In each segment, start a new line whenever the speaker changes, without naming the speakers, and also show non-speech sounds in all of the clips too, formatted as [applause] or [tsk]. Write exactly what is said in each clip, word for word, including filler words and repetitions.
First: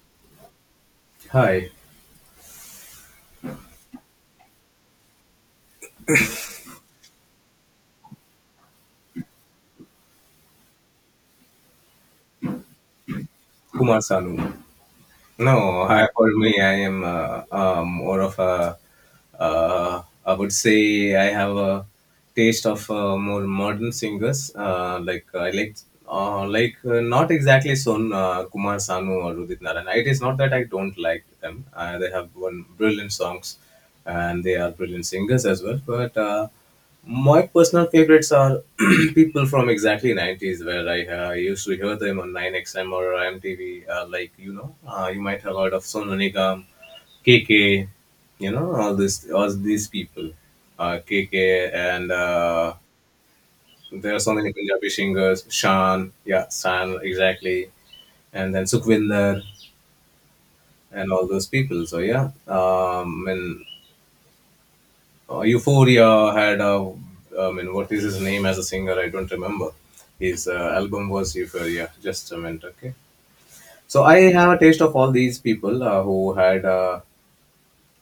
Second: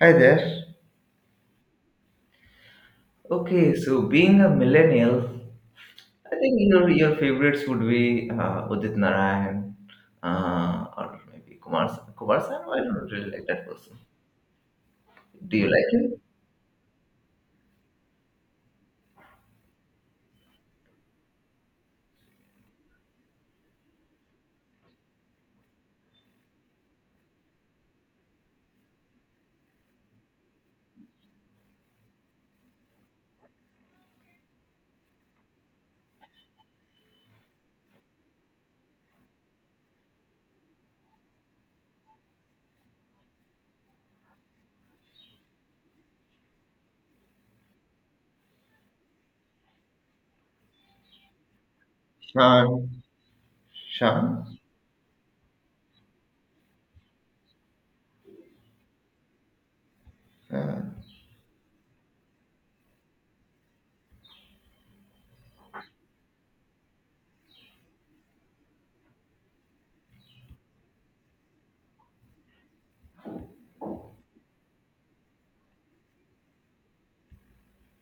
Hi there.
Hi,
Okay, so being a millennial, I think your your favorites would be uh, Udit Narayan, uh, or maybe Kumar Kumar Sanu. I don't really like that person.
Kumar Sanu.
Do you
No,
like
I
him?
for me, I am uh, um, more of a, uh, I would say I have a taste of uh, more modern singers. Uh, like I like, uh, like uh, not exactly Son uh, Kumar Sanu or Udit Narayan. It is not that I don't like them. Uh, they have one brilliant songs, and they are brilliant singers as well. But uh, My personal favorites are [clears throat] people from exactly nineties where I uh, used to hear them on nine X M or M T V. Uh, like, you know, uh, you might have heard of Sonu Nigam, K K, you know, all this, all these people. Uh, K K and uh,
Shan.
there are so many
Shan.
Punjabi singers. Shan, yeah, San, exactly. And then Sukhvinder
Uh,
and all those people. So, yeah, um, and Uh, Euphoria had a, I mean, what is his name as a singer? I don't remember. His uh, album was Euphoria. Just a minute, okay. So I have a taste of all these people uh, who had, uh,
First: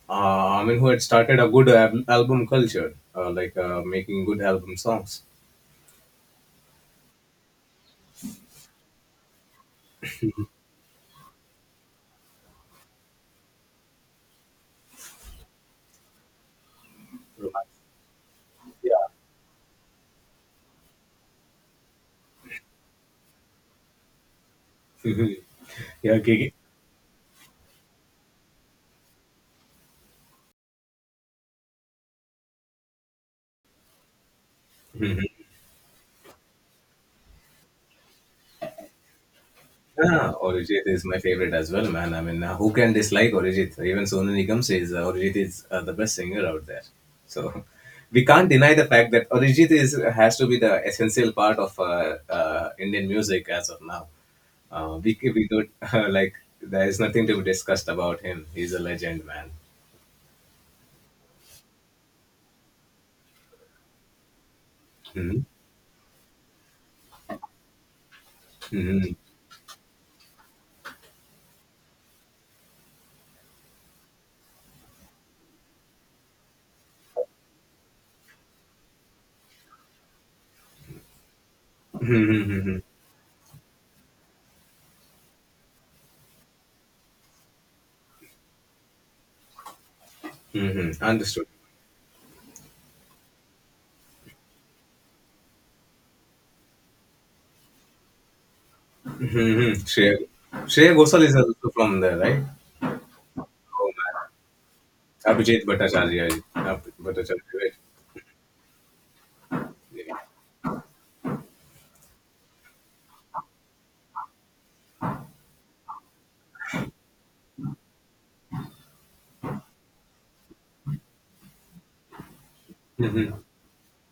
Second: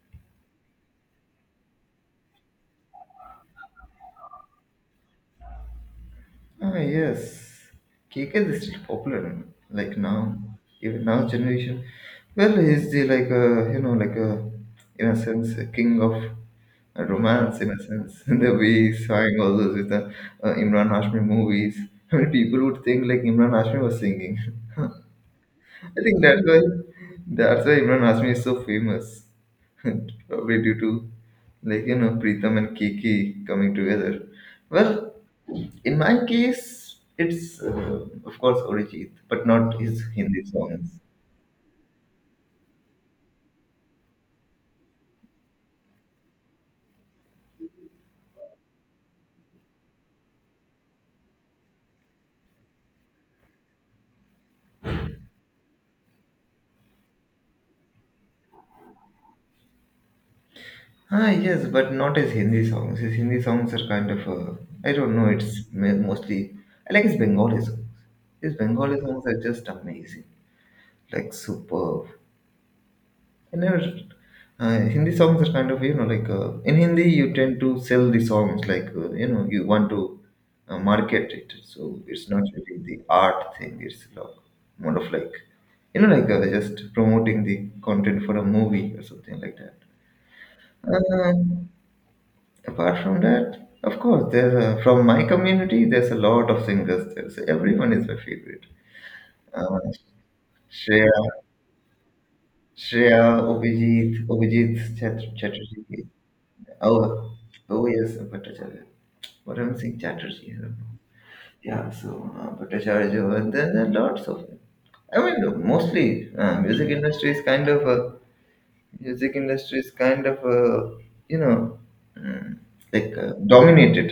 uh, I mean, who had started a good al- album culture, uh, like uh, making good album songs.
Ah, yes. K K is still popular, like now, even now generation. Well, he's the like a you know like a in a sense a king of romance in a sense. [laughs] The way he's
Yeah,
sang all those with the uh, Imran Hashmi movies. [laughs] I mean, people would think like Imran Hashmi was singing. [laughs] I think
yeah,
that's
gi-
why that's why Imran Hashmi is so famous. [laughs] Probably due to, like, you know, Pritham and Kiki coming together. Well, in my case, it's uh, of course Arijit, but not his
yeah,
Hindi
Orijit
songs.
is my favorite as well, man. I mean, uh, who can dislike Orijit? Even Sonu Nigam says uh, Orijit is uh, the best singer out there. So [laughs] we can't deny the fact that Orijit is has to be the essential part of uh, uh, Indian music as of now. Uh, we we don't [laughs] uh, like, there is nothing to be discussed about him. He's a legend, man.
Ah, yes, but not his Hindi songs. His Hindi songs are kind of, uh, I don't know,
Mm-hmm.
it's ma- mostly, I like his Bengali songs. His Bengali
Mm-hmm.
songs are just amazing, like superb. I never. Uh, Hindi songs are kind of, you know, like, uh, in Hindi you tend to sell the songs like, uh, you know, you want to uh, market it, so it's not
Mm-hmm.
really the art thing. It's like more of like, you know, like, uh, just promoting the content for a movie or something like that.
Mm-hmm. Understood.
Um, Apart from that, of course, there's a, from my community, there's a lot of singers there. So everyone is my favorite. Uh,
Mm-hmm. Shreya. Shreya
Shreya,
Ghosal is also from there, right?
Shreya,
Oh
Obhijit, Obhijit
man.
Chat-
Abhijit
Chatterjee.
Bhattacharya. Ab-
Oh,
Bhattacharya, right?
oh yes, Bhattacharya. What am I saying? Chatterjee. I don't know. Yeah, so uh, Bhattacharya, uh, there, there are lots of them. I mean, mostly uh, music industry is kind of a music industry is kind of a, you know, mm, like, uh,
Mm-hmm.
dominated.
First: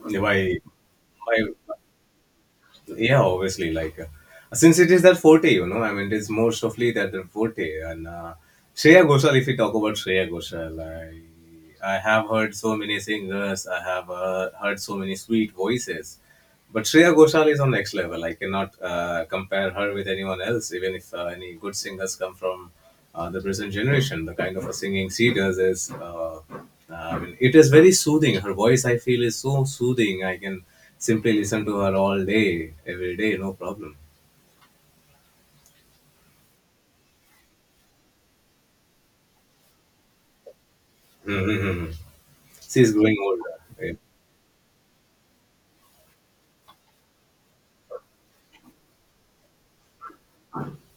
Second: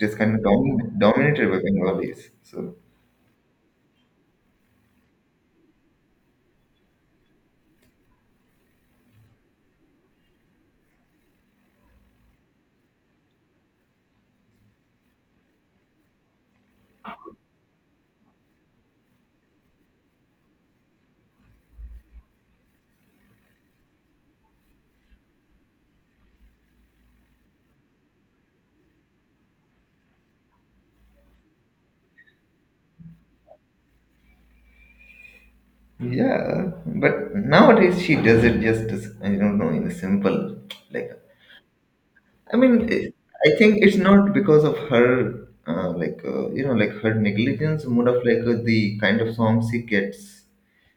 It is
Yeah,
kind of
Why,
domin-
why?
dominated by Bengalis. So
Yeah, obviously. Like, uh, since it is that forte, you know, I mean, it is most ofly that their forte. And uh, Shreya Ghoshal, if we talk about Shreya Ghoshal, I, I have heard so many singers. I have uh, heard so many sweet voices. But Shreya Ghoshal is on next level. I cannot uh, compare her with anyone else, even if uh, any good singers come from uh, the present generation. The kind of a singing she does is, uh, I mean, it is very soothing. Her voice, I feel, is so soothing. I can simply listen to her all day, every day, no problem.
yeah, but nowadays she does it just as, I don't know, in a simple like,
Mm-hmm.
I mean,
She's
eh,
growing
I think it's
older.
not because of her, uh, like, uh, you know, like her negligence, more of like, uh, the kind of songs she gets.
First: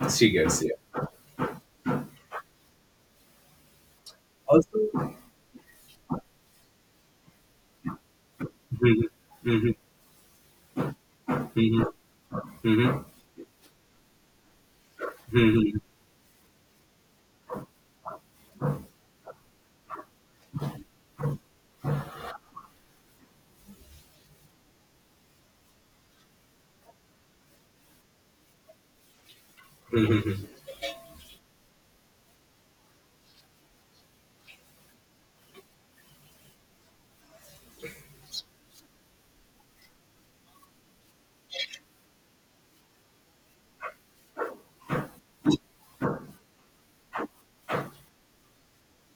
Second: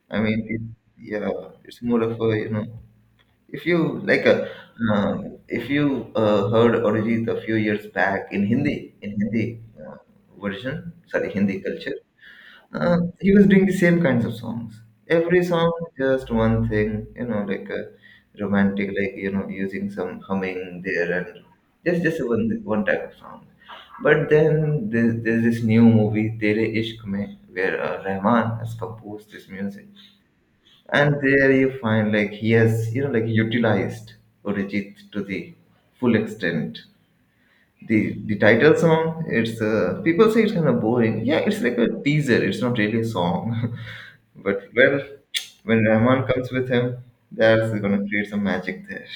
Yeah.
I
She
mean, it,
gets, yeah.
yeah, it's more of a, you know, if you like a,
Also,
uh, if you uh, heard Arijit a few years back in Hindi,
Mhm.
in Hindi
Mhm.
uh, version, sorry, Hindi
Mhm.
culture. Uh,
Mhm.
he was doing the same kinds of songs. Every song,
Mhm.
just one thing, you know, like a romantic, like, you know, using some humming there, and just just one one type of song. But then there's, there's this new movie, Tere Ishq Mein, where uh, Rahman has composed this music, and there you find like he has, you know, like, utilized Arijit to the full extent. The the title song, it's uh, people say it's kind of boring. Yeah, it's like a teaser. It's not really a song. [laughs] But well, when Rahman comes with him, that's gonna create some magic there.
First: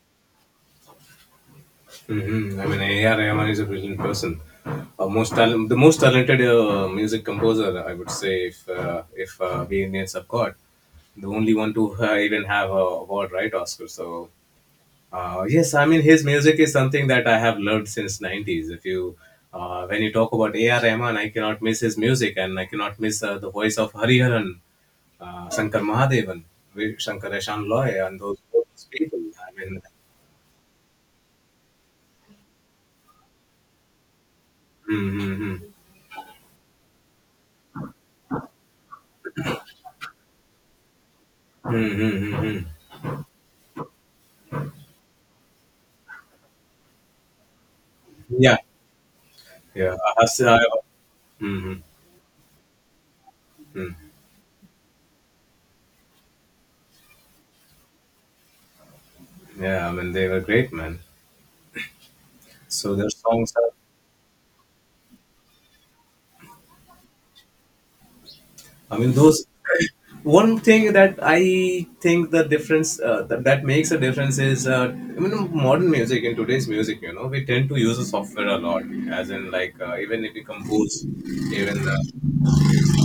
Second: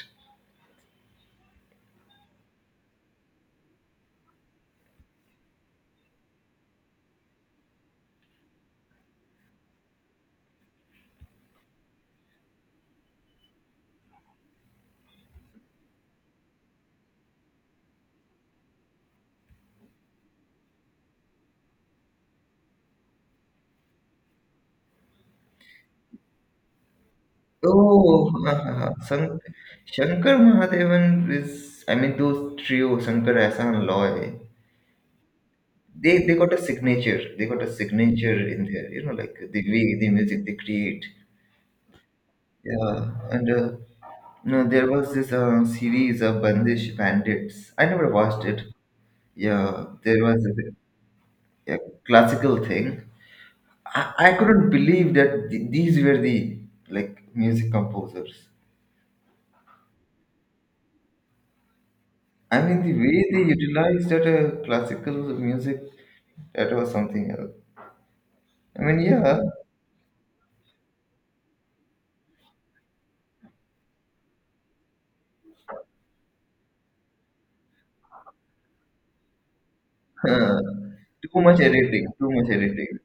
hmm I mean, A R. Rahman is a brilliant person. Uh, most talent, the most talented uh, music composer, I would say, if uh, if uh, we Indians have got the only one to uh, even have a award, right? Oscar. So, uh, yes, I mean, his music is something that I have loved since nineties. If you uh, when you talk about A R. Rahman, I cannot miss his music, and I cannot miss uh, the voice of Hariharan, uh, Shankar Mahadevan, Vi- Shankarashan Loy, and
Oh,
those
[laughs] ha, ha,
those
ha.
people.
San-
I mean,
Shankar Mahadevan is, I mean, those trio, Shankar, Ahsan, and Loy,
mm-hmm,
they, they got a signature. They got a signature in there, you know, like the way the music they create.
mm-hmm, mm-hmm, mm-hmm.
Yeah, and uh, no, there was this uh, series of Bandish Bandits. I never watched
Yeah.
it. Yeah,
Yeah,
there
I
was a,
I,
yeah,
Mhm,
classical thing. I,
mhm.
I couldn't believe that th- these were the, like, music composers.
Yeah. I mean, they were great, man.
I mean, the
So their
way they
songs are,
utilized that uh, classical music, that was something else. I
I
mean,
mean,
yeah,
those. [clears throat] One thing that I think the difference uh, that, that makes a difference is, uh, I mean, modern music, in today's music, you know, we tend to use the software a lot, as in like uh, even
[laughs]
if we compose,
too much
even uh,
editing, too much editing.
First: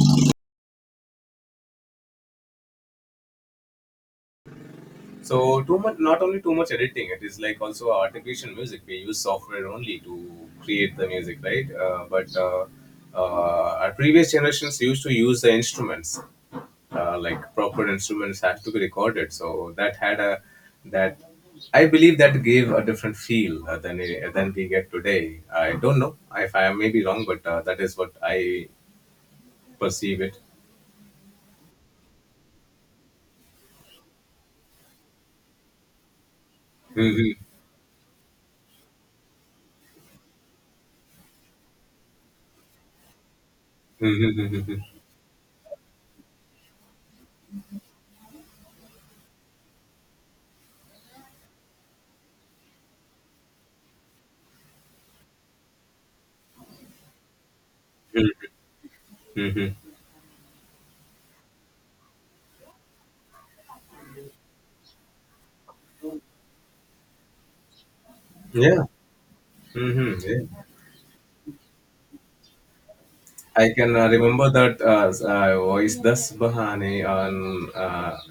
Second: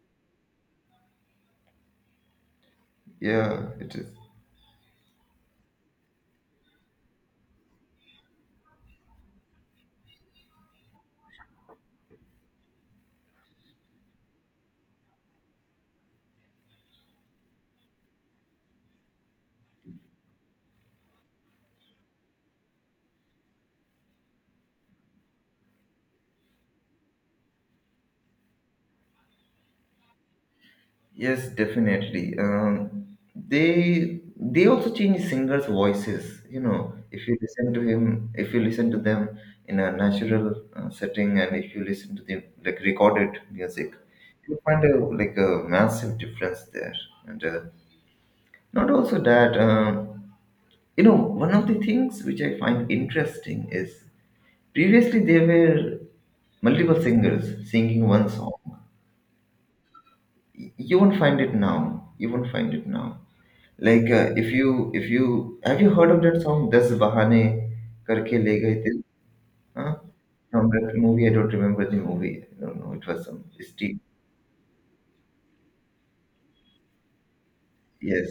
Yeah, it is.
so too much, not only too much editing. It is like also artificial music. We use software only to create the music, right? Uh, but uh, uh, our previous generations used to use the instruments, uh, like proper instruments had to be recorded. So that had a that I believe that gave a different feel uh, than uh, than we get today. I don't know if I may be wrong, but uh, that is what I perceive it.
Yes, definitely. Um, they they also change singers' voices. You know, if you
[laughs]
listen to him, if you listen to them in a natural uh, setting, and if you listen to the, like, recorded music,
Mhm.
you
Mhm. Mhm.
find a, like, a massive difference there. And uh, not also that, um, you know, one of the things which I find interesting is previously there were multiple singers singing one
Mhm.
song.
Mhm. Mhm.
You won't find it now you won't find it now like, uh, if you if you, have you heard of that song, Das Bahane Karke Le Gaye
Yeah.
Dil? Huh?
Mm-hmm. Yeah.
From that movie, I don't remember the movie, I don't know, it was some
I can
Steve.
uh, remember that uh, uh, voice das bahane on uh,
Yes.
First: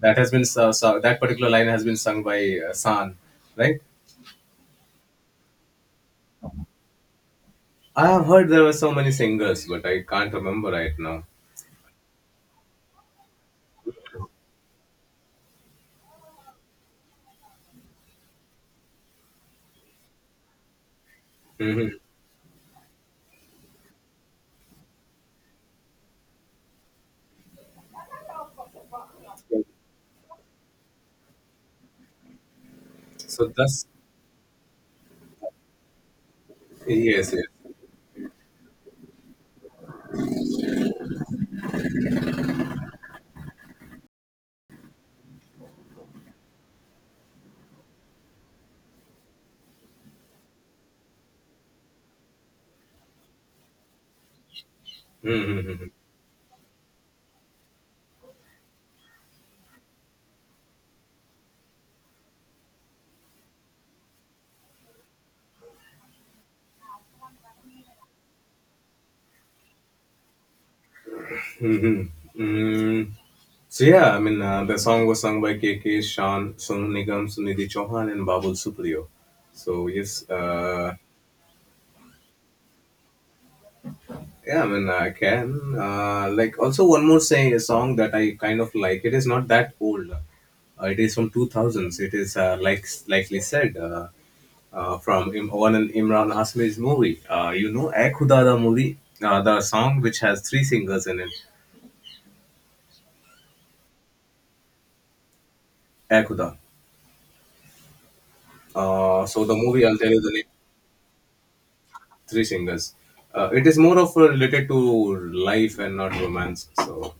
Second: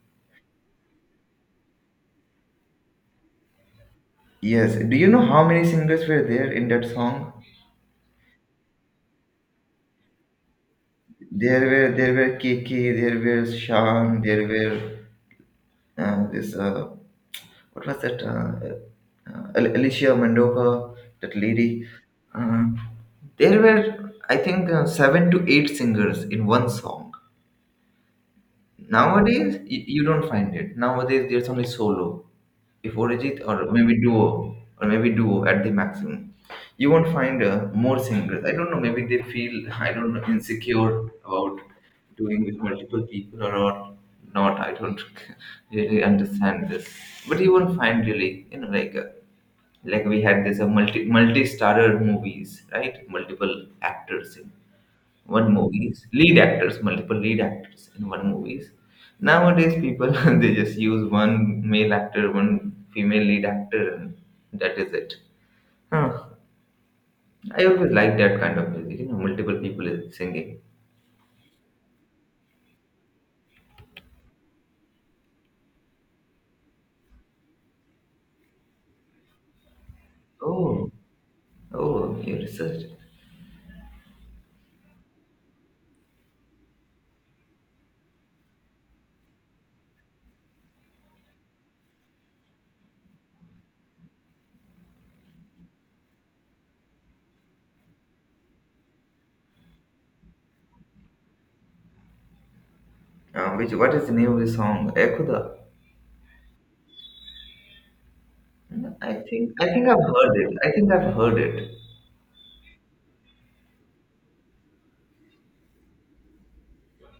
that. Has been so, so, that particular line has been sung by uh, San, right?
Yes, do you know how many singers were there in that song?
I have heard there were so many singers, but I can't remember right now.
There were, there were K. K., there were Shan, there were uh, this uh, what was that? Uh, uh, Alicia Mendoza, that lady.
Hmm.
Uh, there were, I think, uh, seven to eight singers in one song. Nowadays, you, you don't find it. Nowadays, there's only solo. If Orijit
So
or
that's,
maybe duo, or maybe duo at the maximum. You won't
yes,
find
yes.
uh, more singers. I don't know, maybe they feel, [laughs] I don't know, insecure about doing with multiple people, or, or not. I don't [laughs] really understand this. But you won't find really, you know, like, uh, like we had this uh, multi, multi-starrer movies, right? Multiple actors, one
Mm-hmm.
movies, lead actors, multiple lead actors in one movies. Nowadays people [laughs] they just use one male actor, one female lead actor, and that is it. Huh. I always like that kind of music, you know, multiple people is singing.
[laughs] Mm-hmm. So yeah, I mean uh, the song was sung by K K, Sean, Sonu Nigam, Sunidhi Chauhan, and Babul Supriyo. So yes.
Oh,
uh,
oh, you researched.
Yeah, I mean, I can. Uh, like, also one more say song that I kind of like. It is not that old. Uh, it is from two thousands. It is uh, like likely said uh, uh, from Im- one in Imran Hasmi's movie. Uh, you know, Ae Khuda, the movie, uh, the song which has three singers in it.
Uh, which, what is the name of the song? Ekhuda.
Ae Khuda.
i
Uh, so
think
the
i
movie,
think
I'll
I've
tell you the
heard
name.
it. I think I've heard it.
Three singers. Uh, it is more of uh, related to life and not romance. So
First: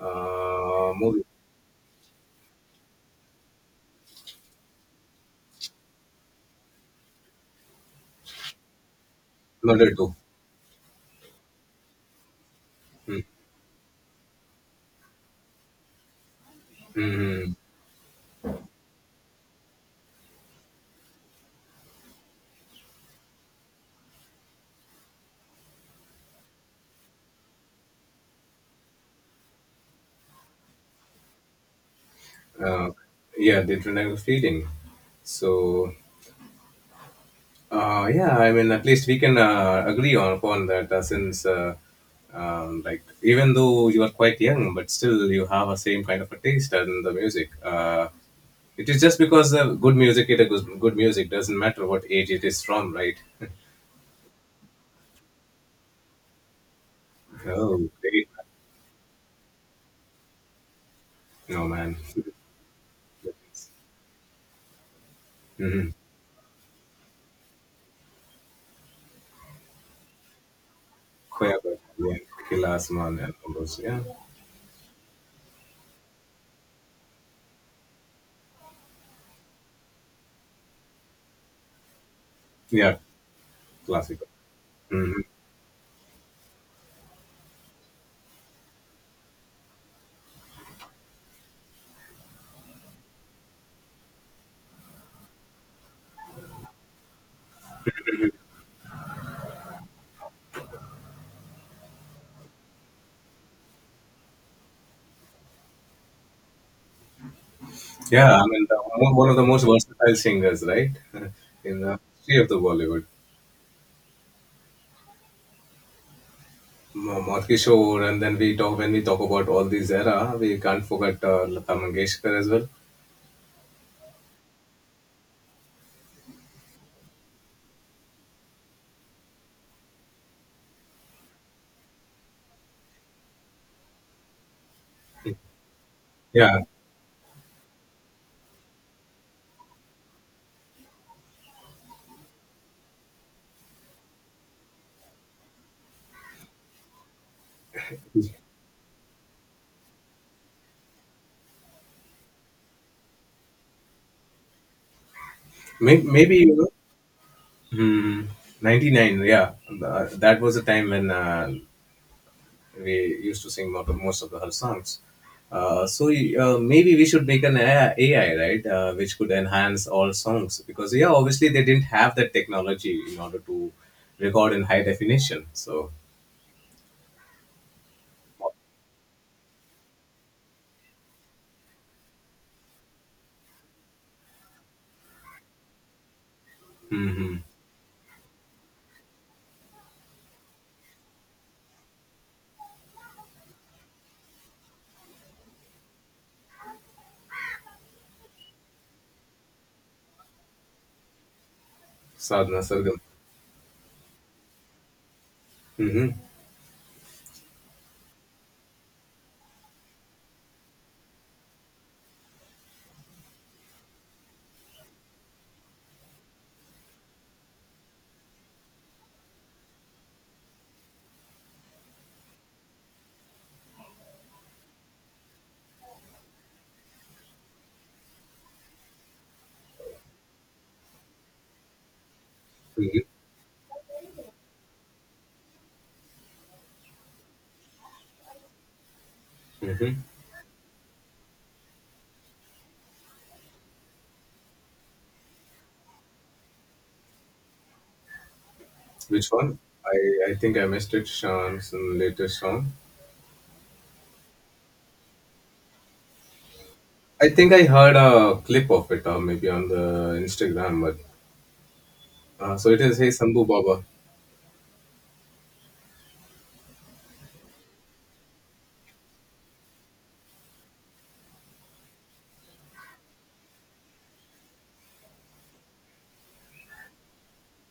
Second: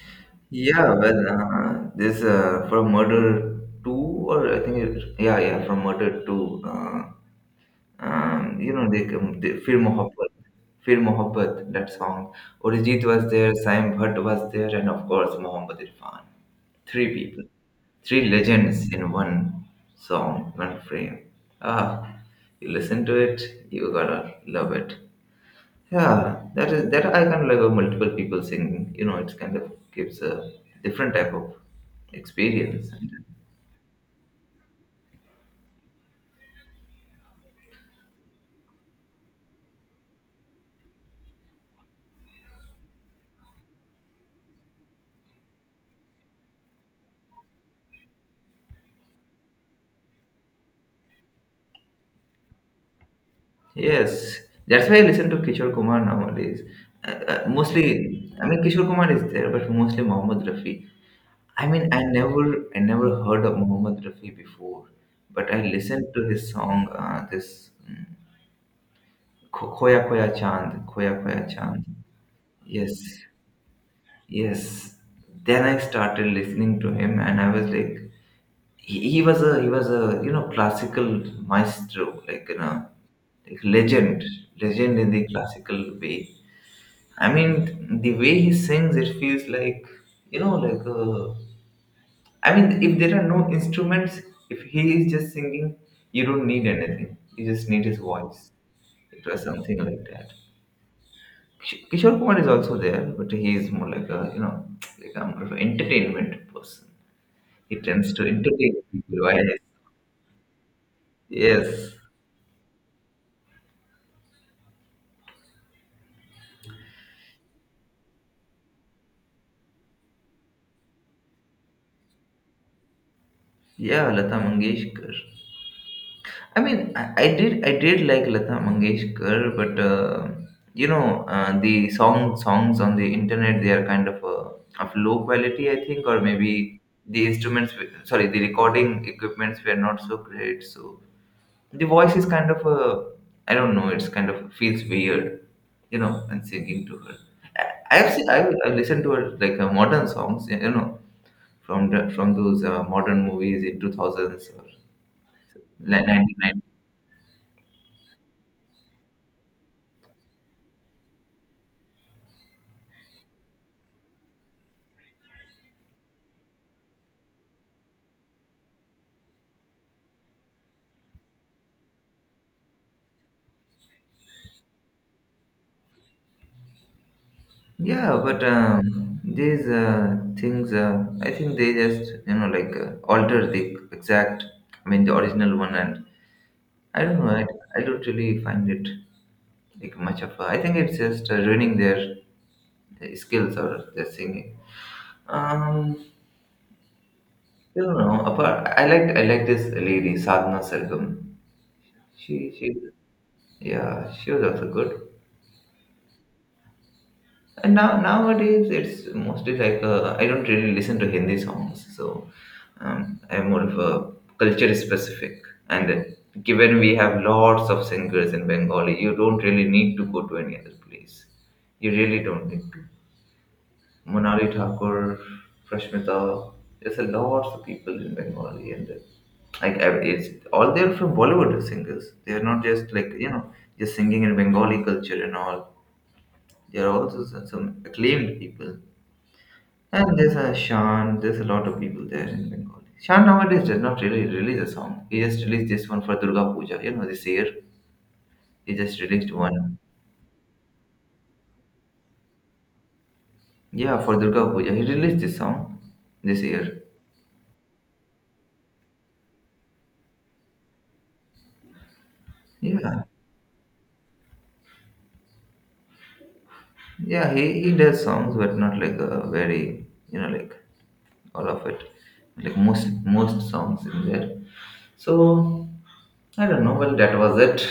uh,
Yeah,
movie.
well, uh, this uh, from Murder two, or I think it, yeah, yeah, from Murder two. Uh, um, you know, they, come- they Fir
Not at all.
Mohabbat, Fir Mohabbat, that song. Arijit
Hmm,
was there, Saim Bhatt was there, and of course Mohammed Irfan. Three
hmm,
people,
hmm.
three legends in one song, one frame. Ah, you listen to it, you gotta love it. Yeah, that is that I kind of like, uh, multiple people singing. You know, it's kind of gives a different type of
uh,
experience.
yeah, the international feeding. So uh, yeah, I mean, at least we can uh, agree on upon that, uh, since uh, um, like, even though you are quite young, but still you have a same kind of a taste in the music. Uh, it is just because uh, good music it is good music, doesn't matter what age it is from, right? [laughs]
Yes, that's why I listen to Kishore Kumar nowadays. Uh, uh,
Oh, great.
mostly, I mean Kishore Kumar is there, but mostly Mohammed Rafi. I
No,
mean,
man.
I never, I never heard of Mohammed Rafi before, but I
Mm-hmm.
listened to his song, uh, this mm, Kho- Khoya Khoya Chand, Khoya Khoya
Koya,
Chand.
yeah, Kilas
Yes,
Man and all those. Yeah,
yes. Then I started listening to him, and I was like, he, he was a, he was a, you know, classical maestro, like, you know,
yeah,
like legend,
classical.
legend in
Mm-hmm.
the classical way. I mean, the way he sings, it feels like, you know, like, uh, I mean, if there are no instruments, if he is just singing, you don't need anything. You just need his voice. It was something like that. Kish- Kishore Kumar is also there, but he is more like a, you know, like a more of an entertainment person. He tends to
Yeah, I mean, the,
entertain
mo-
people.
one of the
While-
most versatile singers, right, [laughs] in
Yes.
the history of the Bollywood. M- Madhuri Kishore, and then we talk when we talk about all these era, we can't forget uh, Lata Mangeshkar as well.
Yeah, Lata Mangeshkar. I mean, I, I did I did like Lata Mangeshkar, but uh, you know, uh, the song songs on the internet they are kind of uh, of low quality, I think, or
Yeah,
maybe the instruments w- sorry the recording equipments were not so great, so the voice is kind of, uh, I don't know, it's kind of feels weird, you know, and singing to her. I, I've seen, I I listened to her, like, uh, modern songs, you know, from the, from those uh, modern movies in two thousands or
May- maybe you
nineteen nineties.
know, hmm, ninety nine. Yeah, Th- that was a time when uh, we used to sing lot of most of the her songs. Uh, so uh, maybe we should make an A I, right, uh, which could enhance all songs, because yeah, obviously they didn't have that technology in order to record in high definition. So,
Yeah, but um, these uh, things, uh, I think they just, you know, like, uh, alter the exact, I mean, the original one, and I don't know,
mm-hmm.
I, I don't really find it like much of a, I think it's just uh, ruining their uh, skills or their singing. Um, I don't know, apart, I liked, I like this lady, Sadhna Sargam. She,
Sadhna
she,
Sargam.
yeah, she was also good.
Mm-hmm.
And now nowadays it's mostly like, uh, I don't really listen to Hindi songs, so um, I'm more of a culture specific. And given we have lots of singers in Bengali, you don't really need to go to any other place. You really don't need to. Monali Thakur, Prashmita, there's a lot of people in Bengali, and uh, like I- it's all they're from Bollywood singers. They're not just
Mm-hmm.
like, you know, just singing in Bengali culture and all. They're also some some acclaimed people.
Mm-hmm.
And there's a Sean, there's a lot of people there in Bengali. Sean nowadays does not really release a song. He just released this one for Durga Puja. You know, this year he just
Which
released
one?
one.
I, I think I missed it. Sean, some later song.
Yeah, for Durga Puja. He released this song this year.
I think I heard a clip of it, or maybe on the Instagram. But uh, so it is.
Yeah.
Hey, Sambhu Baba.
Yeah, he, he does songs, but not like a very, you know, like all of it. Like most most songs in there. So I don't know. Well, that was it.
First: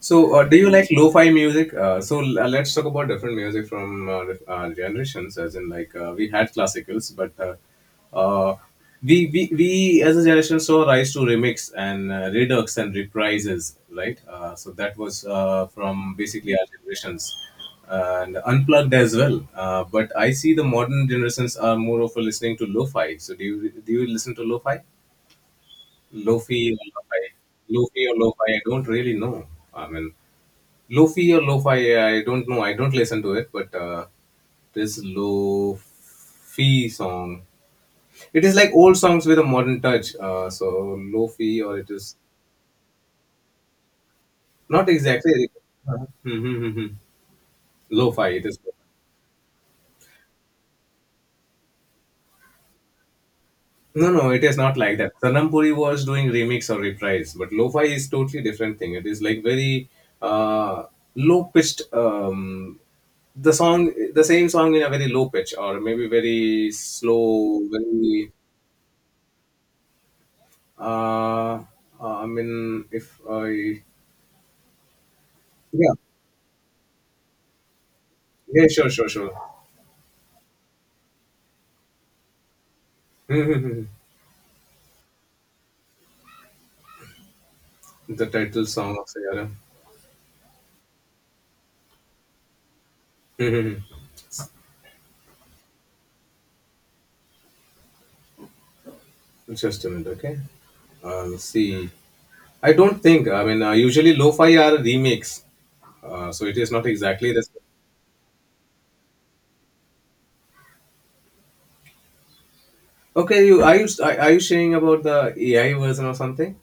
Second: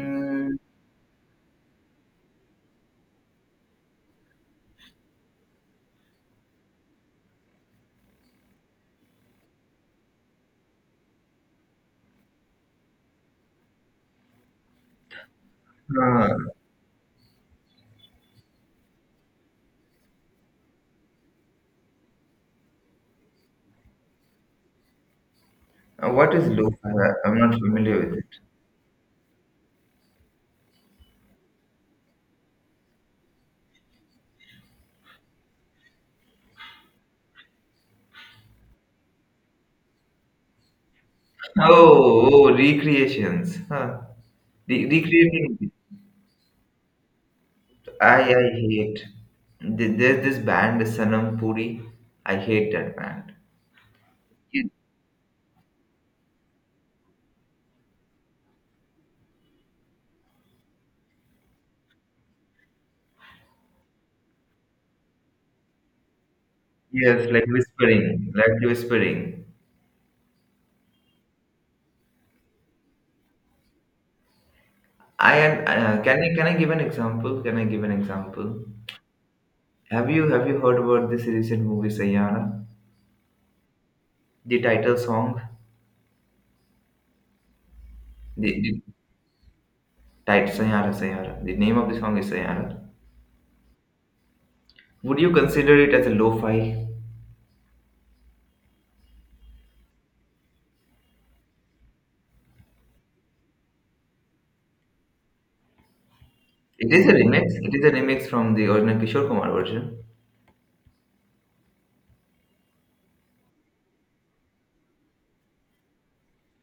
So, uh, do you like lo-fi music? Uh, so, l- uh, let's talk about different music from uh, dif- uh, generations. As in, like, uh, we had classicals, but uh, uh, we, we we as a generation saw rise to remix and uh, redux and reprises, right? Uh, so that was uh, from
uh,
basically our generations uh, and unplugged as well. Uh, but I see the modern generations are more of a listening to lo-fi. So, do you do you listen to lo-fi,
what is
lo-fi, or
lo-fi? I-
lo-fi,
I'm not familiar
lo-fi
with
or
it.
lo-fi? I don't really know. I mean. Lofi or lo-fi, I don't know. I don't listen to it, but uh, this lo-fi song, it is like old songs with a modern touch. Uh, so lo-fi, or it is
Oh, oh, recreations. Huh. Re-
not exactly,
recreating.
uh-huh. Mhm.
I
Lo-fi. It
I
is
hate. Th- There's this band Sanam Puri. I hate that band.
no, no. It is not like that. Sanam Puri was doing remix or reprise, but lo-fi is totally different thing. It is like very uh, low-pitched. Um, the song, the same song in a very low pitch, or maybe very
Yes, like
slow, very,
whispering, like whispering.
Uh, uh, I mean, if I,
I am.
yeah,
Uh, can I can I give an example? Can I give an example?
yeah, sure, sure, sure.
Have you have you heard about this recent movie Sayara?
[laughs]
The title song.
The
The,
title
the
song of Sayaram.
title Sayara Sayara. The name of the song is Sayara.
[laughs]
Would you consider it as a lo-fi?
Just a minute, okay. I'll see. I don't think. I mean, uh, usually lo-fi are remakes, uh, so it is not
It is a
exactly the
remix.
same.
It is a remix from the original Kishore Kumar version.
Okay, you are you are are you saying about the A I version or something?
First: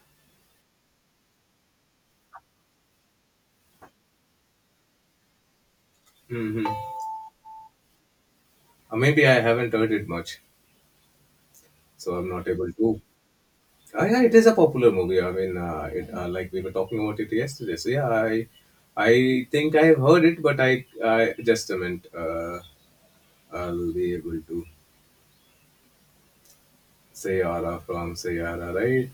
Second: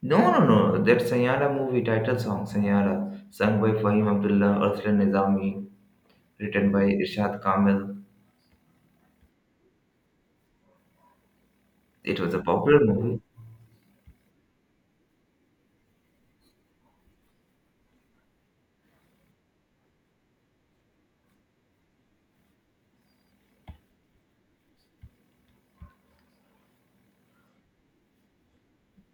No, no, no. That Sayara movie title song, Sayara, sung by Fahim Abdullah, Ursula Nizami,
Mm-hmm.
written
Uh,
by Irshad Kamil.
maybe I haven't heard it much, so
It
I'm
was a
not able
popular
to,
movie.
Uh, yeah, it is a popular movie. I mean, uh, it, uh, like we were talking about it yesterday. So yeah, I I think I have heard it, but I I just meant uh, I'll be able to say Ara from Sayara, right?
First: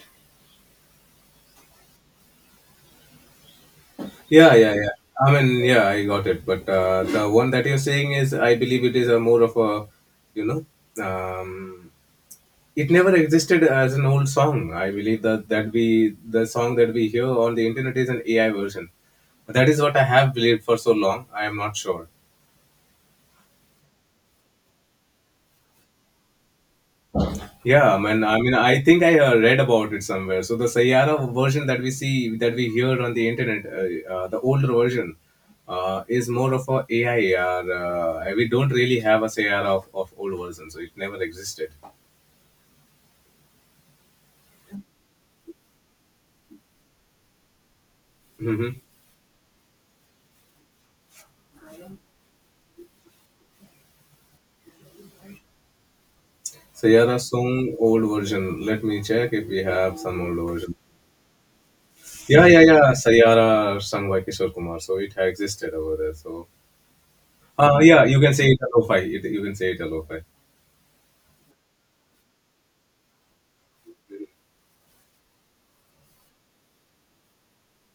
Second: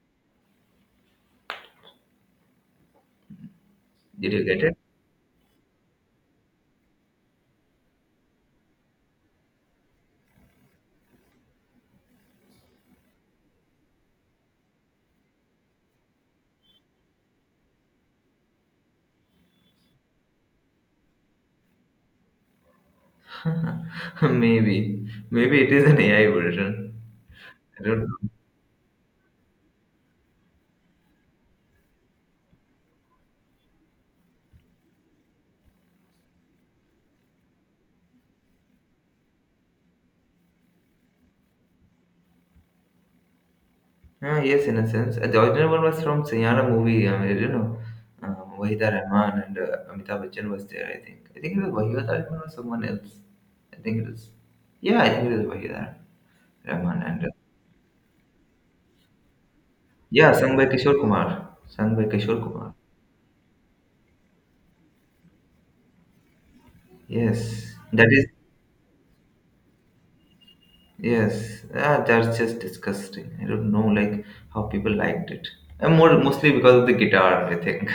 Did you
Yeah,
get
yeah,
it?
yeah. I mean, yeah, I got it. But uh, the one that you're saying is, I believe, it is a more of a, you know, um, it never existed as an old song. I believe that that we the song that we hear on the internet is an A I version. That is what I have believed for so long. I am not sure.
[laughs] Maybe. Maybe it is an A I version. I
Yeah, I
don't
mean,
know.
I mean, I think I uh, read about it somewhere. So the Sayara version that we see, that we hear on the internet, uh, uh, the older version, uh, is more of a AI. Or, uh, we don't really have a Sayara of, of old version, so it never existed.
Ah, yes, in a sense. Uh, The original one was from Sayara movie. uh, I mean, you know, um,
Mm-hmm.
Wahida Rahman and uh, Amitabh Bachchan was there, I think. I think it was Wahida Rahman or someone else. I think it was. Yeah, I think it was Wahida Rahman
Sayara
and uh,
song old version. Let me check if we have some
yeah,
old
sung by
version.
Kishore Kumar. Sung by Kishore
Yeah, yeah,
Kumar.
yeah. Sayara sung by Kishore Kumar, so it had existed over there. So,
Yes,
uh, yeah,
that
you
is
can say it a lo-fi. It, you can say it a lo-fi.
yes. Ah, that's just disgusting. I don't know, like how people liked it. And more mostly because of the guitar, I think.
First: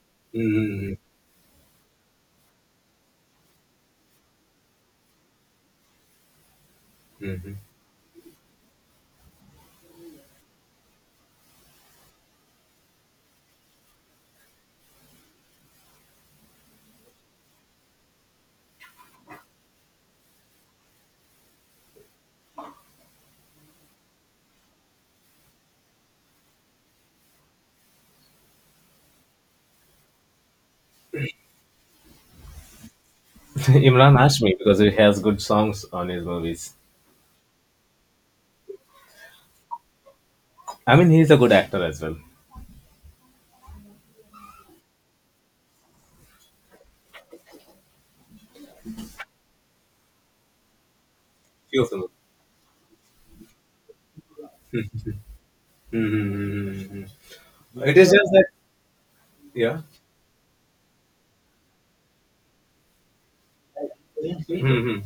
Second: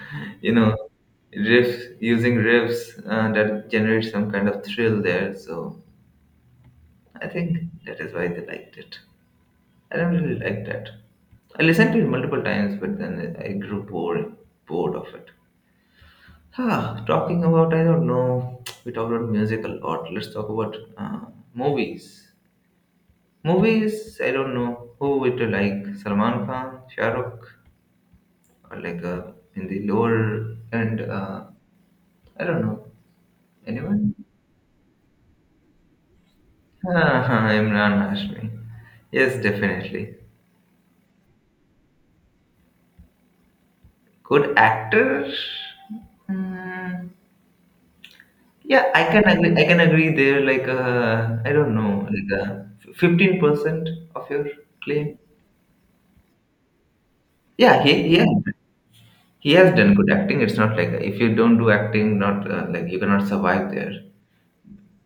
[laughs] you know,
Mm-hmm.
riffs using riffs uh, that generates some kind of thrill there. So I
Mm-hmm.
think that is why they liked it. I don't really like that. I listened to it multiple times, but then I grew bored bored of it. Ah, talking about, I don't know, [tsk] we talked about music a lot. Let's talk about uh, movies. Movies, I don't know who would you like, Salman Khan, Shah Rukh, or like uh, in the lower end, uh, I don't know,
[laughs]
anyone?
Imran Hashmi, because he has good songs on his movies.
[laughs] Ah, Imran Hashmi. Yes, definitely.
I mean, he's a good actor as well.
Good actor. Mm, yeah, I can agree. I can agree there. Like, uh, I don't
Few of them.
know, like uh, fifteen percent of your claim.
Mm-hmm. Mm-hmm.
Yeah,
It is
he he has,
just that,
he has
yeah.
done good acting. It's not like if you don't do acting, not uh, like you cannot survive there.
Mm-hmm.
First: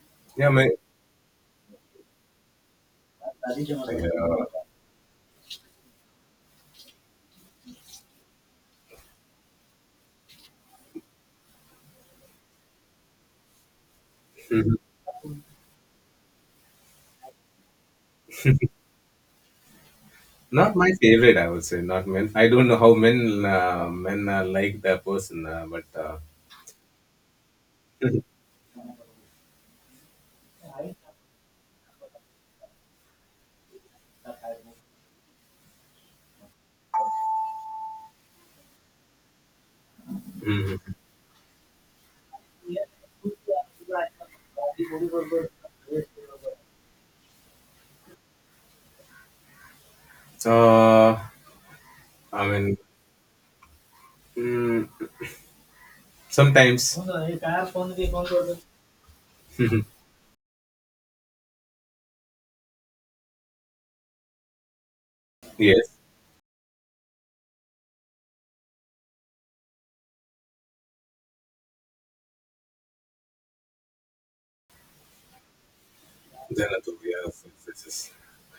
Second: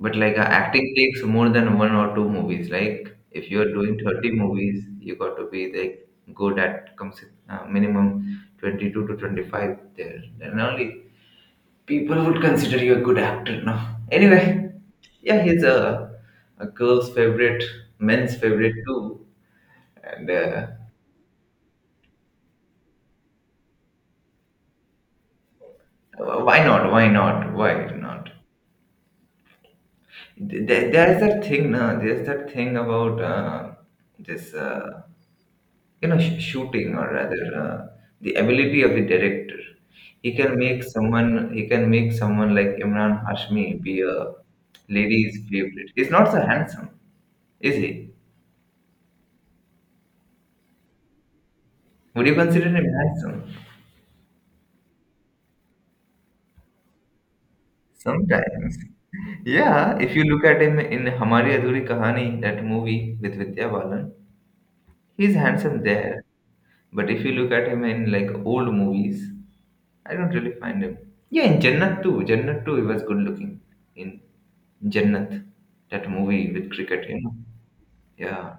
But like uh,
Yeah, my,
acting takes more than one or two movies. Like if you are doing thirty
yeah.
movies, you got to be like good at comes uh, minimum twenty-two to twenty-five there. Then only people would consider you a good actor now. Anyway,
Mhm.
yeah, he's a, a girl's favorite, men's favorite too. And uh,
Not my favorite, I would say. Not men. I don't know how men uh, men uh, like that person, uh, but uh,
why not? Why not? Why not? There, there's that thing, no, there's that thing about uh, this, uh, you know, sh- shooting or rather uh, the ability of the director. He
[laughs]
can make
Mhm.
someone, he can make someone like Imran Hashmi be a lady's favorite. He's not so handsome, is he?
So,
Would you
I
consider
mean,
him handsome?
mm, sometimes, yes, then it will
Sometimes. Yeah, if you look at him in Hamari Adhuri Kahani, that movie with Vidya Balan, he's
be,
handsome
yes,
there. But if you look at him in like old movies, I don't really find him. Yeah, in Jannat too. Jannat too, he was good looking. In Jannat, that movie with cricket, you know.
yes, yes, yes.
Yeah,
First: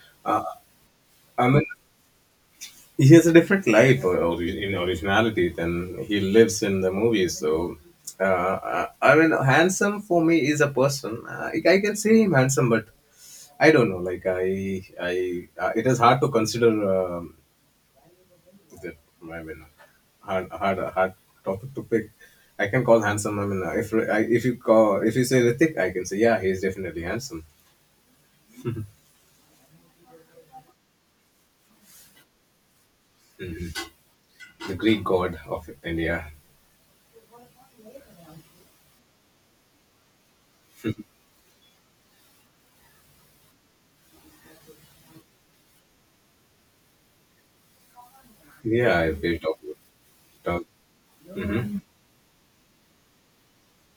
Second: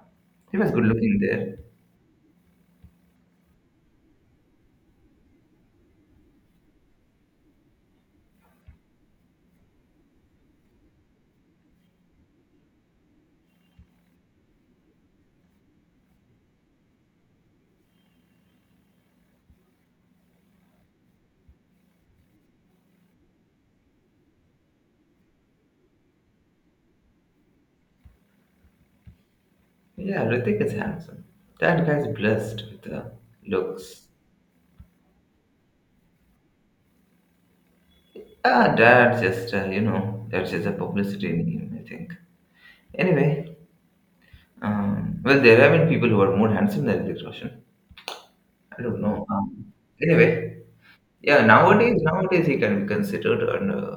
he was good looking
I
there.
mean, he has a different life or, or in originality than he lives in the movies. So, uh, I mean, handsome for me is a person. Uh, I can see him handsome, but I don't know. Like I, I, uh, it is hard to consider. Um that I mean, hard, hard, hard topic to pick. I can call handsome. I mean, uh, if I, if you call, if you say Ritik, I can say yeah, he's definitely handsome.
Yeah, Ritik is handsome. That guy's blessed with the
hmm
looks.
The Greek god of India.
Ah, that's just, uh, you know, that's just a publicity in him, I think. Anyway, um, well, there have been people who are more handsome than Ritik Roshan. I
Yeah,
don't
if
know.
we talk,
Um, anyway,
talk.
yeah,
hmm
nowadays, nowadays he can be considered an uh,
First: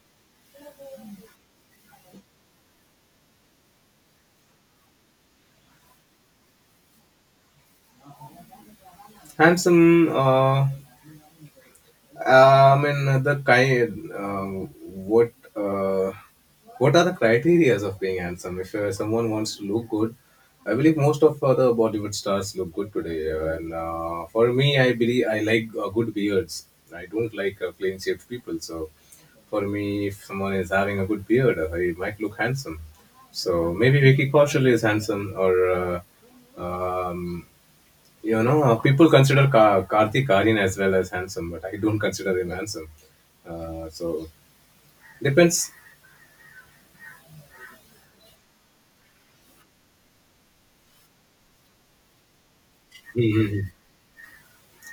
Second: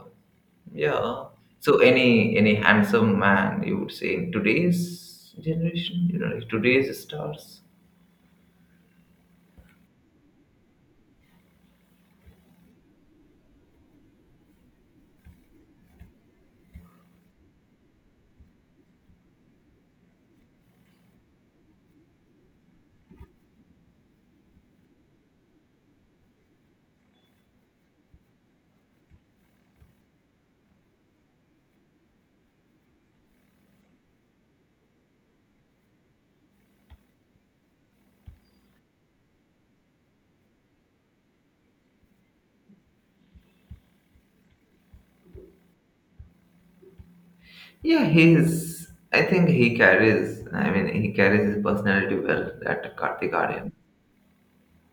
yeah. So any any handsome man you would say in today's generation, you know, today's stars.
Handsome. Uh, I mean, the kind. Uh, what uh, what are the criterias of being handsome? If uh, someone wants to look good, I believe most of uh, the Bollywood stars look good today. uh, And uh, for me, I believe I like uh, good beards. I don't like uh, plain shaved people. So for me, if someone is having a good beard, uh, he might look handsome. So maybe Vicky Kaushal is handsome, or uh, um, you know, uh, people consider Ka- Karthik Aryan as well as handsome, but I don't consider him handsome. Uh, so depends.
Yeah, he's. I think he carries. I mean, he carries his personality well. That
[laughs]
Kartik
Mhm.
Aaryan,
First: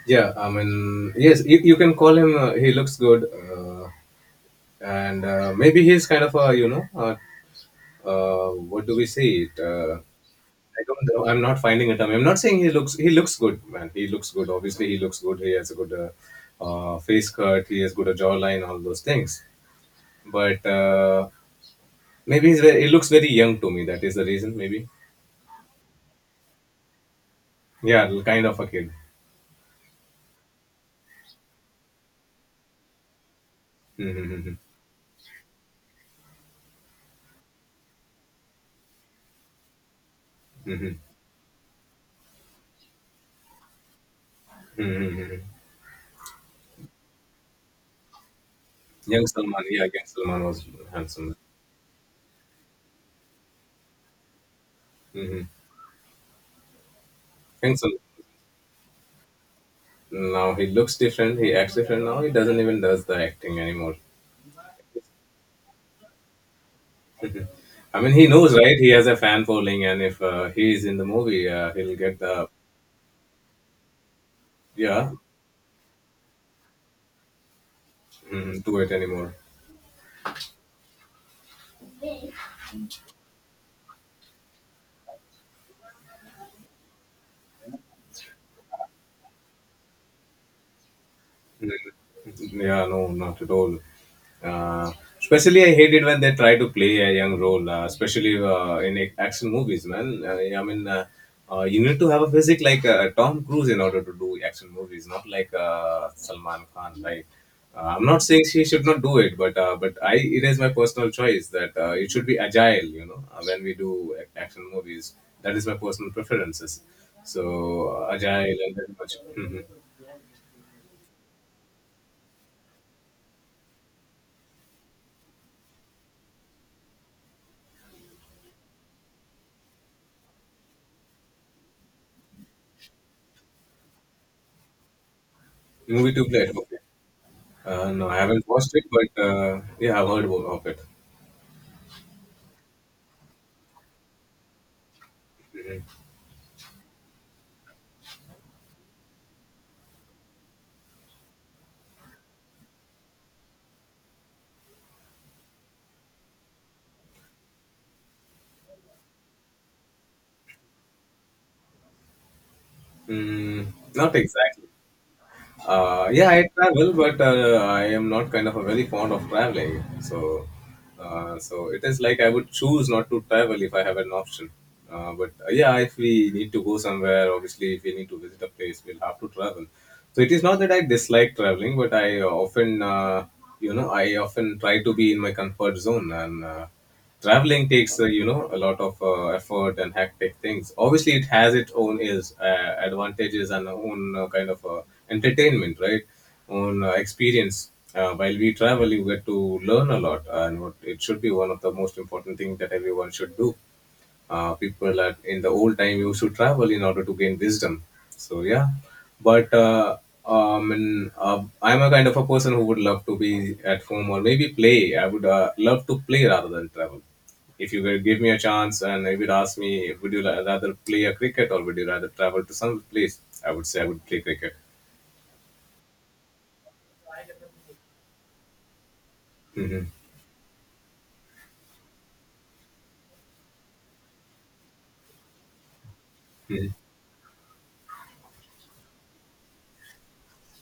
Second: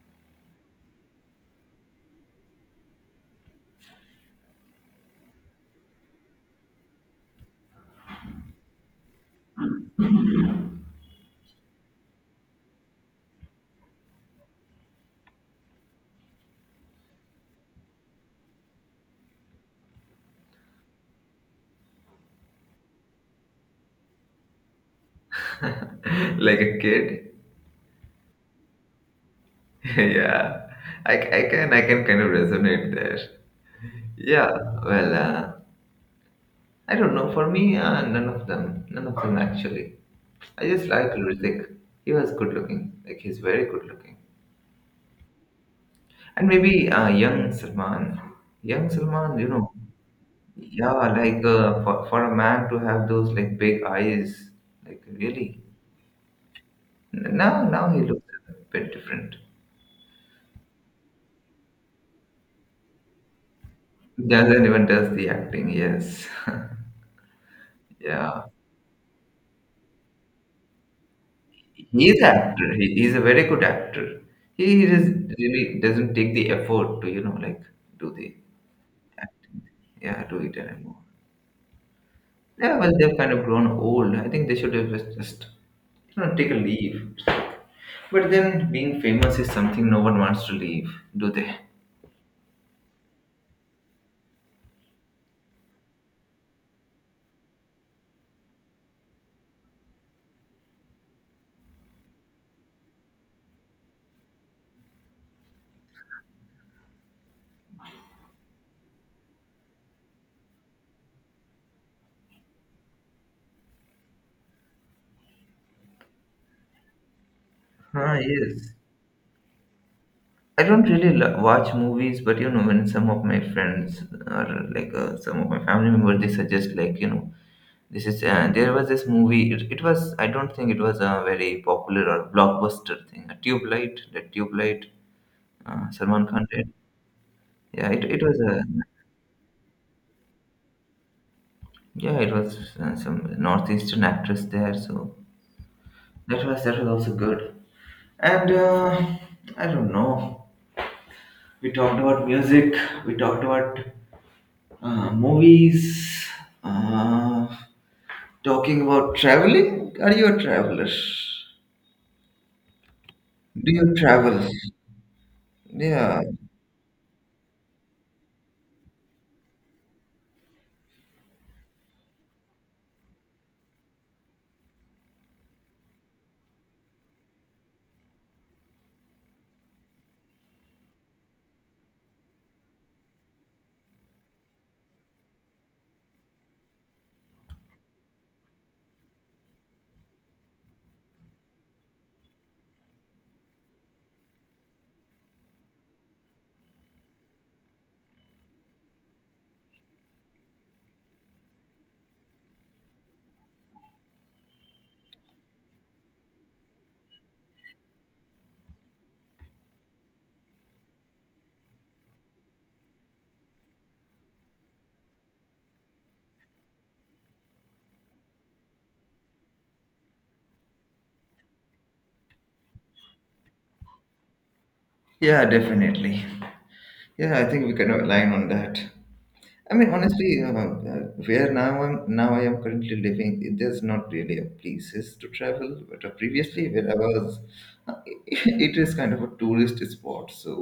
Yeah, I mean, yes, you, you can call him. Uh, he looks good, uh, and uh, maybe he's kind of a you know, uh, uh, what do we say it? Uh, I don't know. I'm not finding a term. I'm not saying he looks. He looks good, man. He looks good. Obviously, he looks good. He has a good uh, uh, face cut. He has good uh, jawline. All those things. But uh, maybe he's very, he looks very young to me. That is the reason. Maybe.
[laughs] like a kid.
Yeah, kind of a kid.
[laughs] yeah, I, I can I can kind of resonate there. Yeah.
Mm-hmm.
Well, uh, I don't know. For me, uh, none of them. None of them actually. I just
hmm.
like Hrithik. He was good looking. Like he's very good looking.
hmm
And maybe uh, young Salman, young
Young
Salman, you
Salman.
know,
Yeah, young Salman was
yeah,
handsome.
like uh, for, for a man to have those like big eyes, like
hmm
really. N- Now,
Young
now
Salman.
he looks a bit different.
Now he looks different. He acts different. Now he doesn't even does the acting anymore.
Doesn't even does the acting, yes. [laughs]
I mean, he
Yeah,
knows, right? He has a fan following, and if uh, he is in the movie, uh, he'll get
he's
the.
actor. He, he's a very good actor. He he
Yeah.
just really doesn't take the effort to, you know, like do the
hmm Do it anymore.
acting. Yeah, do it anymore. Yeah, well, they've kind of grown old. I think they should have just, just you know, take a leave. But then being famous is something no one wants to leave, do they?
Mm-hmm. Yeah, no, not at all. Uh, Especially, I hate it when they try to play a young role, uh, especially uh, in ac- action movies, man. Uh, I mean, uh, uh, you need to have a physique like uh, Tom Cruise in order to do action movies, not like uh, Salman Khan, right? Uh, I'm not saying she should not do it, but uh, but I it is my personal choice that uh, it should be agile. You know, uh, when we do ac- action movies, that is my personal preferences. So uh,
Ah,
agile
yes.
and very much. Mhm.
I don't really lo- watch movies, but you know, when some of my friends or like uh, some of my family members, they suggest like you know, this is uh, there was this movie. It, it was I don't think it was a very popular or blockbuster thing. A Tube Light, the Tube Light, uh,
Movie to
Salman Khan
play.
did.
Okay.
Yeah,
Uh,
it
no, I
it was
haven't
a
watched it, but uh, yeah, I've heard of it.
yeah, it was uh, some northeastern actress there, so
Mhm.
that was that was also good. And uh, I don't know. We talked about music. We talked about uh, movies. Uh, talking about traveling. Are you a traveler? Do
Mm,
you
not
travel?
exactly. Uh,
Yeah.
yeah, I travel, but uh, I am not kind of a very fond of traveling. So, uh, so it is like I would choose not to travel if I have an option. Uh, but uh, yeah, if we need to go somewhere, obviously, if we need to visit a place, we'll have to travel. So it is not that I dislike traveling, but I often, uh, you know, I often try to be in my comfort zone and. Uh, traveling takes uh, you know a lot of uh, effort and hectic things. Obviously, it has its own is uh, advantages and own uh, kind of uh, entertainment, right? Own uh, experience uh, while we travel, you get to learn a lot, and what it should be one of the most important things that everyone should do. Uh, people at in the old time used to travel in order to gain wisdom, so yeah. But uh, um, and, uh, I'm a kind of a person who would love to be at home, or maybe play. I would uh, love to play rather than travel. If you will give me a chance and you would ask me, would you ra- rather play a cricket or would you rather travel to some place, I would say I would play cricket.
Yeah, definitely. Yeah, I think we can align on that. I
Hmm.
mean, honestly, uh, uh, where now I'm now I am currently living, it- there's not really a places to travel. But uh, previously, where I was, uh, [laughs] it is kind of a tourist spot. So,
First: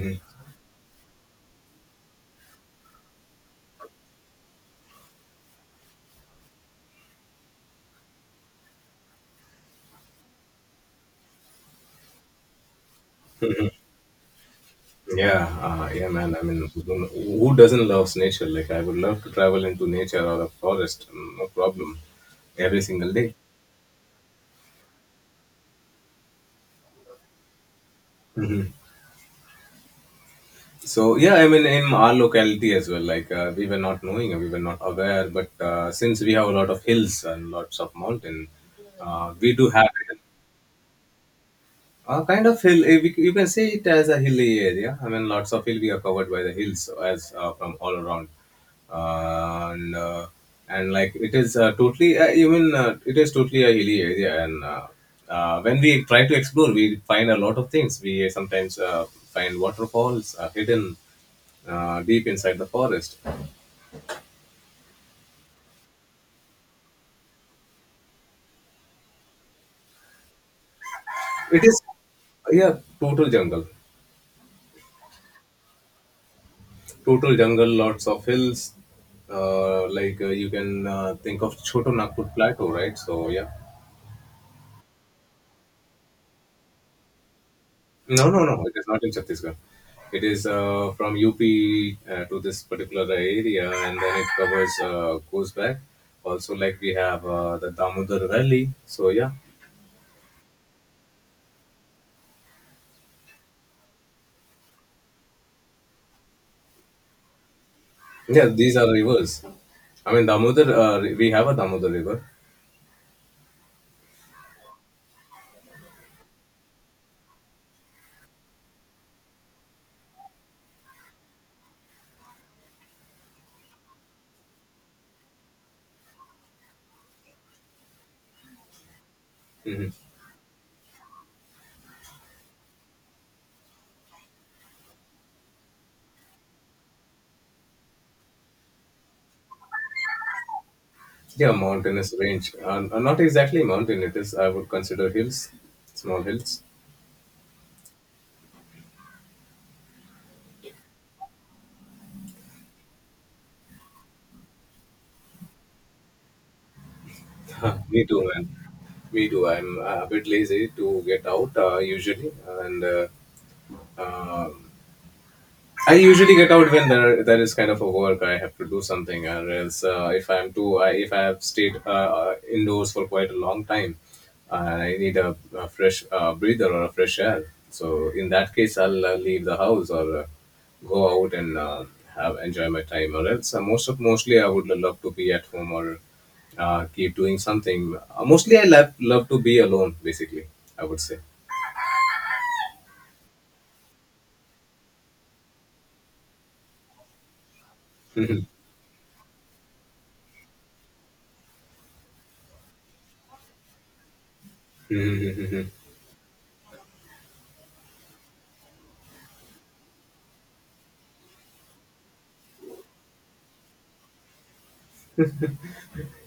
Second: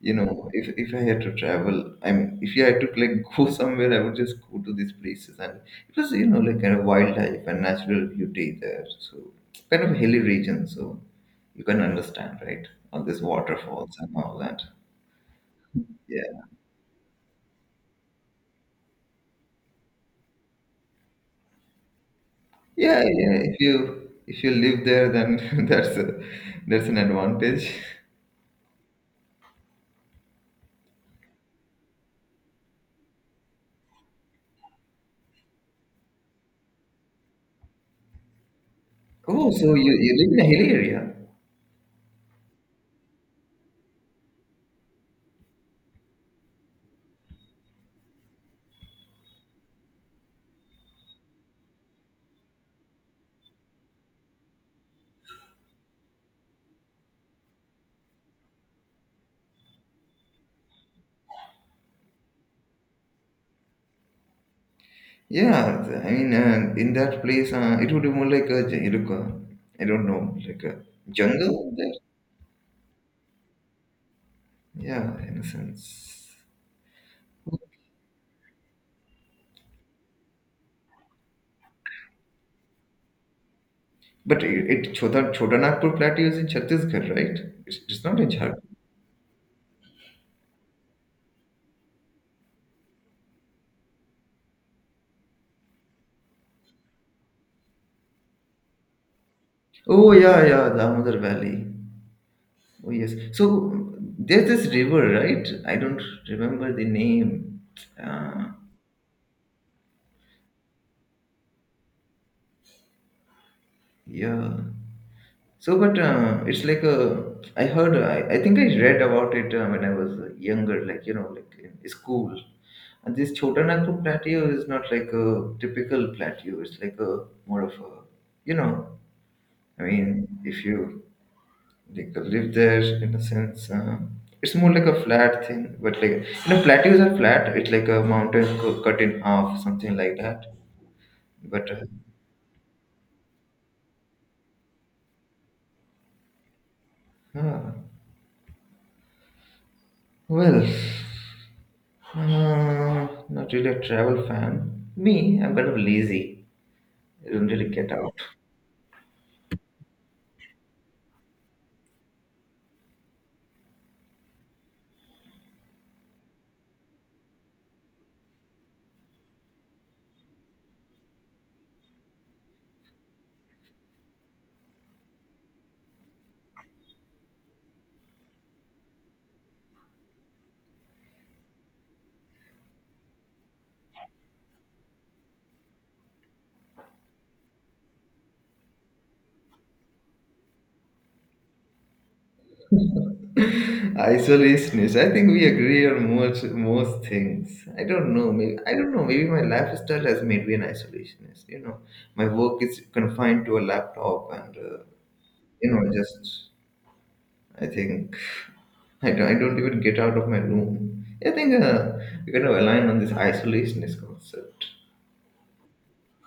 you know, if if I had to travel, I mean, if I had to like [laughs] go somewhere, I would just go to these places, and it was you know like kind of wildlife and natural beauty there. So, kind of a hilly region. So, you can understand, right? All these waterfalls and all that.
Yeah, uh, yeah, man. I
Yeah.
mean, who, don't, who doesn't love nature? Like, I would love to travel into nature or a forest, mm, no problem, every
Yeah,
single day.
yeah. If you if you live there, then [laughs] that's a, that's an advantage.
hmm So, yeah, I mean, in our locality as well, like, uh, we were not knowing, we were not aware, but uh, since we have a lot of hills and lots of mountain, uh,
Oh,
we do
so
have
you, you
it.
live in a hilly area?
A kind of hill, eh, we- you can say it as a hilly area. I mean, lots of hill. we are covered by the hills so as uh, from all around, uh, and uh, and like it is uh, totally uh, even uh, it is totally a hilly area. And uh, uh, when we try to explore, we find a lot of things. We sometimes uh, find waterfalls uh, hidden uh, deep inside the forest.
Yeah, th- I mean, uh, in that place, uh, it would be more like a j- you look, uh, I don't know, like a
It
jungle
is,
there.
yeah, total jungle.
Yeah, in a sense.
Total jungle, lots of hills. Uh, like uh, you can uh, think of Choto Nagpur Plateau, right? So yeah,
But it, it Chota Chota Nagpur Plateau is in Chhattisgarh, right? It's, it's not in
no, no,
Jharkhand.
no, it is not in Chhattisgarh. It is uh, from U P uh, to this particular area, and then it covers uh, goes back. Also, like we have uh, the Damodar Valley. So yeah,
Oh yeah, yeah, Damodar Valley. Oh yes. So there's this river, right? I don't remember the name.
yeah,
Uh,
these are rivers. I mean, Damodar. Uh, we have a Damodar River.
Yeah. So, but uh, it's like uh, I heard, I, I think I read about it uh, when I was uh, younger, like, you know, like in school. And this Chota Nagpur plateau is not like a typical plateau. It's like a more of a, you know, I
Hmm.
mean, if you like live there in a sense, uh, it's more like a flat thing. But like, you know, plateaus are flat. It's like a mountain cu- cut in half, something like that.
Yeah,
But uh,
mountainous range. Uh, uh, not exactly mountain. It is. I would consider hills, small hills.
ah, well, Uh, not really a travel fan. Me, I'm kind of lazy. I don't really
Huh. [laughs]
get
Me
out.
too, man. Me too. I'm uh, a bit lazy to get out uh, usually, and uh, uh, I usually get out when there there is kind of a work I have to do something, or else uh, if I'm too I, if I have stayed uh, uh, indoors for quite a long time, and I need a, a fresh uh, breather or a fresh air. So in that case, I'll uh, leave the house or uh, go out and uh, have enjoy my time, or else uh, most of mostly I would love to be at home or uh, keep doing something. Uh, mostly I love love to be alone. Basically, I would say.
[laughs] Isolationist. I think we agree on most most things. I don't know. Maybe I don't know. Maybe my lifestyle has made me an isolationist. You know, my work is confined to a laptop, and uh, you know,
[laughs]
just I think I don't, I don't even get out of my room. I think uh, we kind of align on this isolationist concept.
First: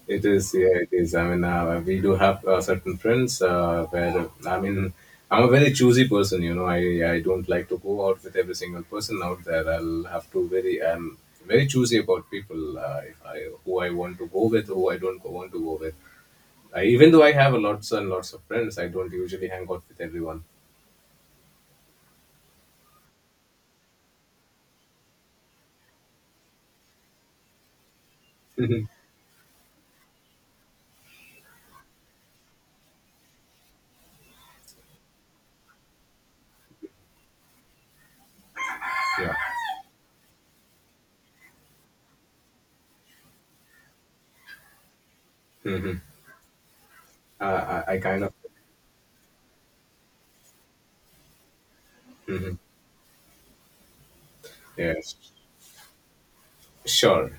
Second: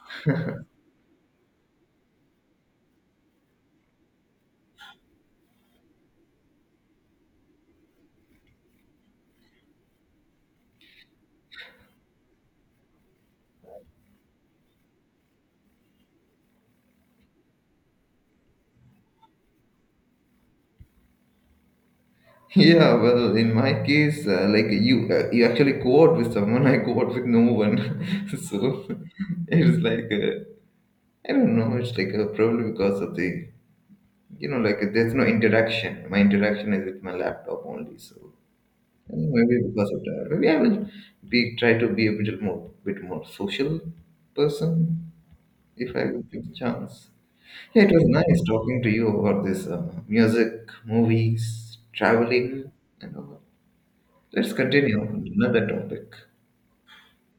It is, yeah, it is. I mean, uh, we do have uh, certain friends uh, where I mean, I'm a very choosy person. You know, I I don't like to go out with every single person out there. I'll have to very I'm very choosy about people. Uh, if I who I want to go with, who I don't go- want to go with. I, even though I have lots and lots of friends, I don't usually hang out with everyone.
Yeah, well, in my case, uh, like you, uh, you actually co-op with someone. I co-op with no one, [laughs]
[laughs] Yeah,
so it's like uh, I don't know. It's like uh, probably because of the you know, like there's no interaction. My interaction is with my laptop only, so I think maybe because of that. Maybe I will be try to be a bit more, bit more social person if
hmm
I will get the chance.
uh,
Yeah, it
I, I
was
kind of.
nice talking to you about this uh, music, movies,
Hmm.
traveling, and all. Let's continue
Yes,
another topic.
sure.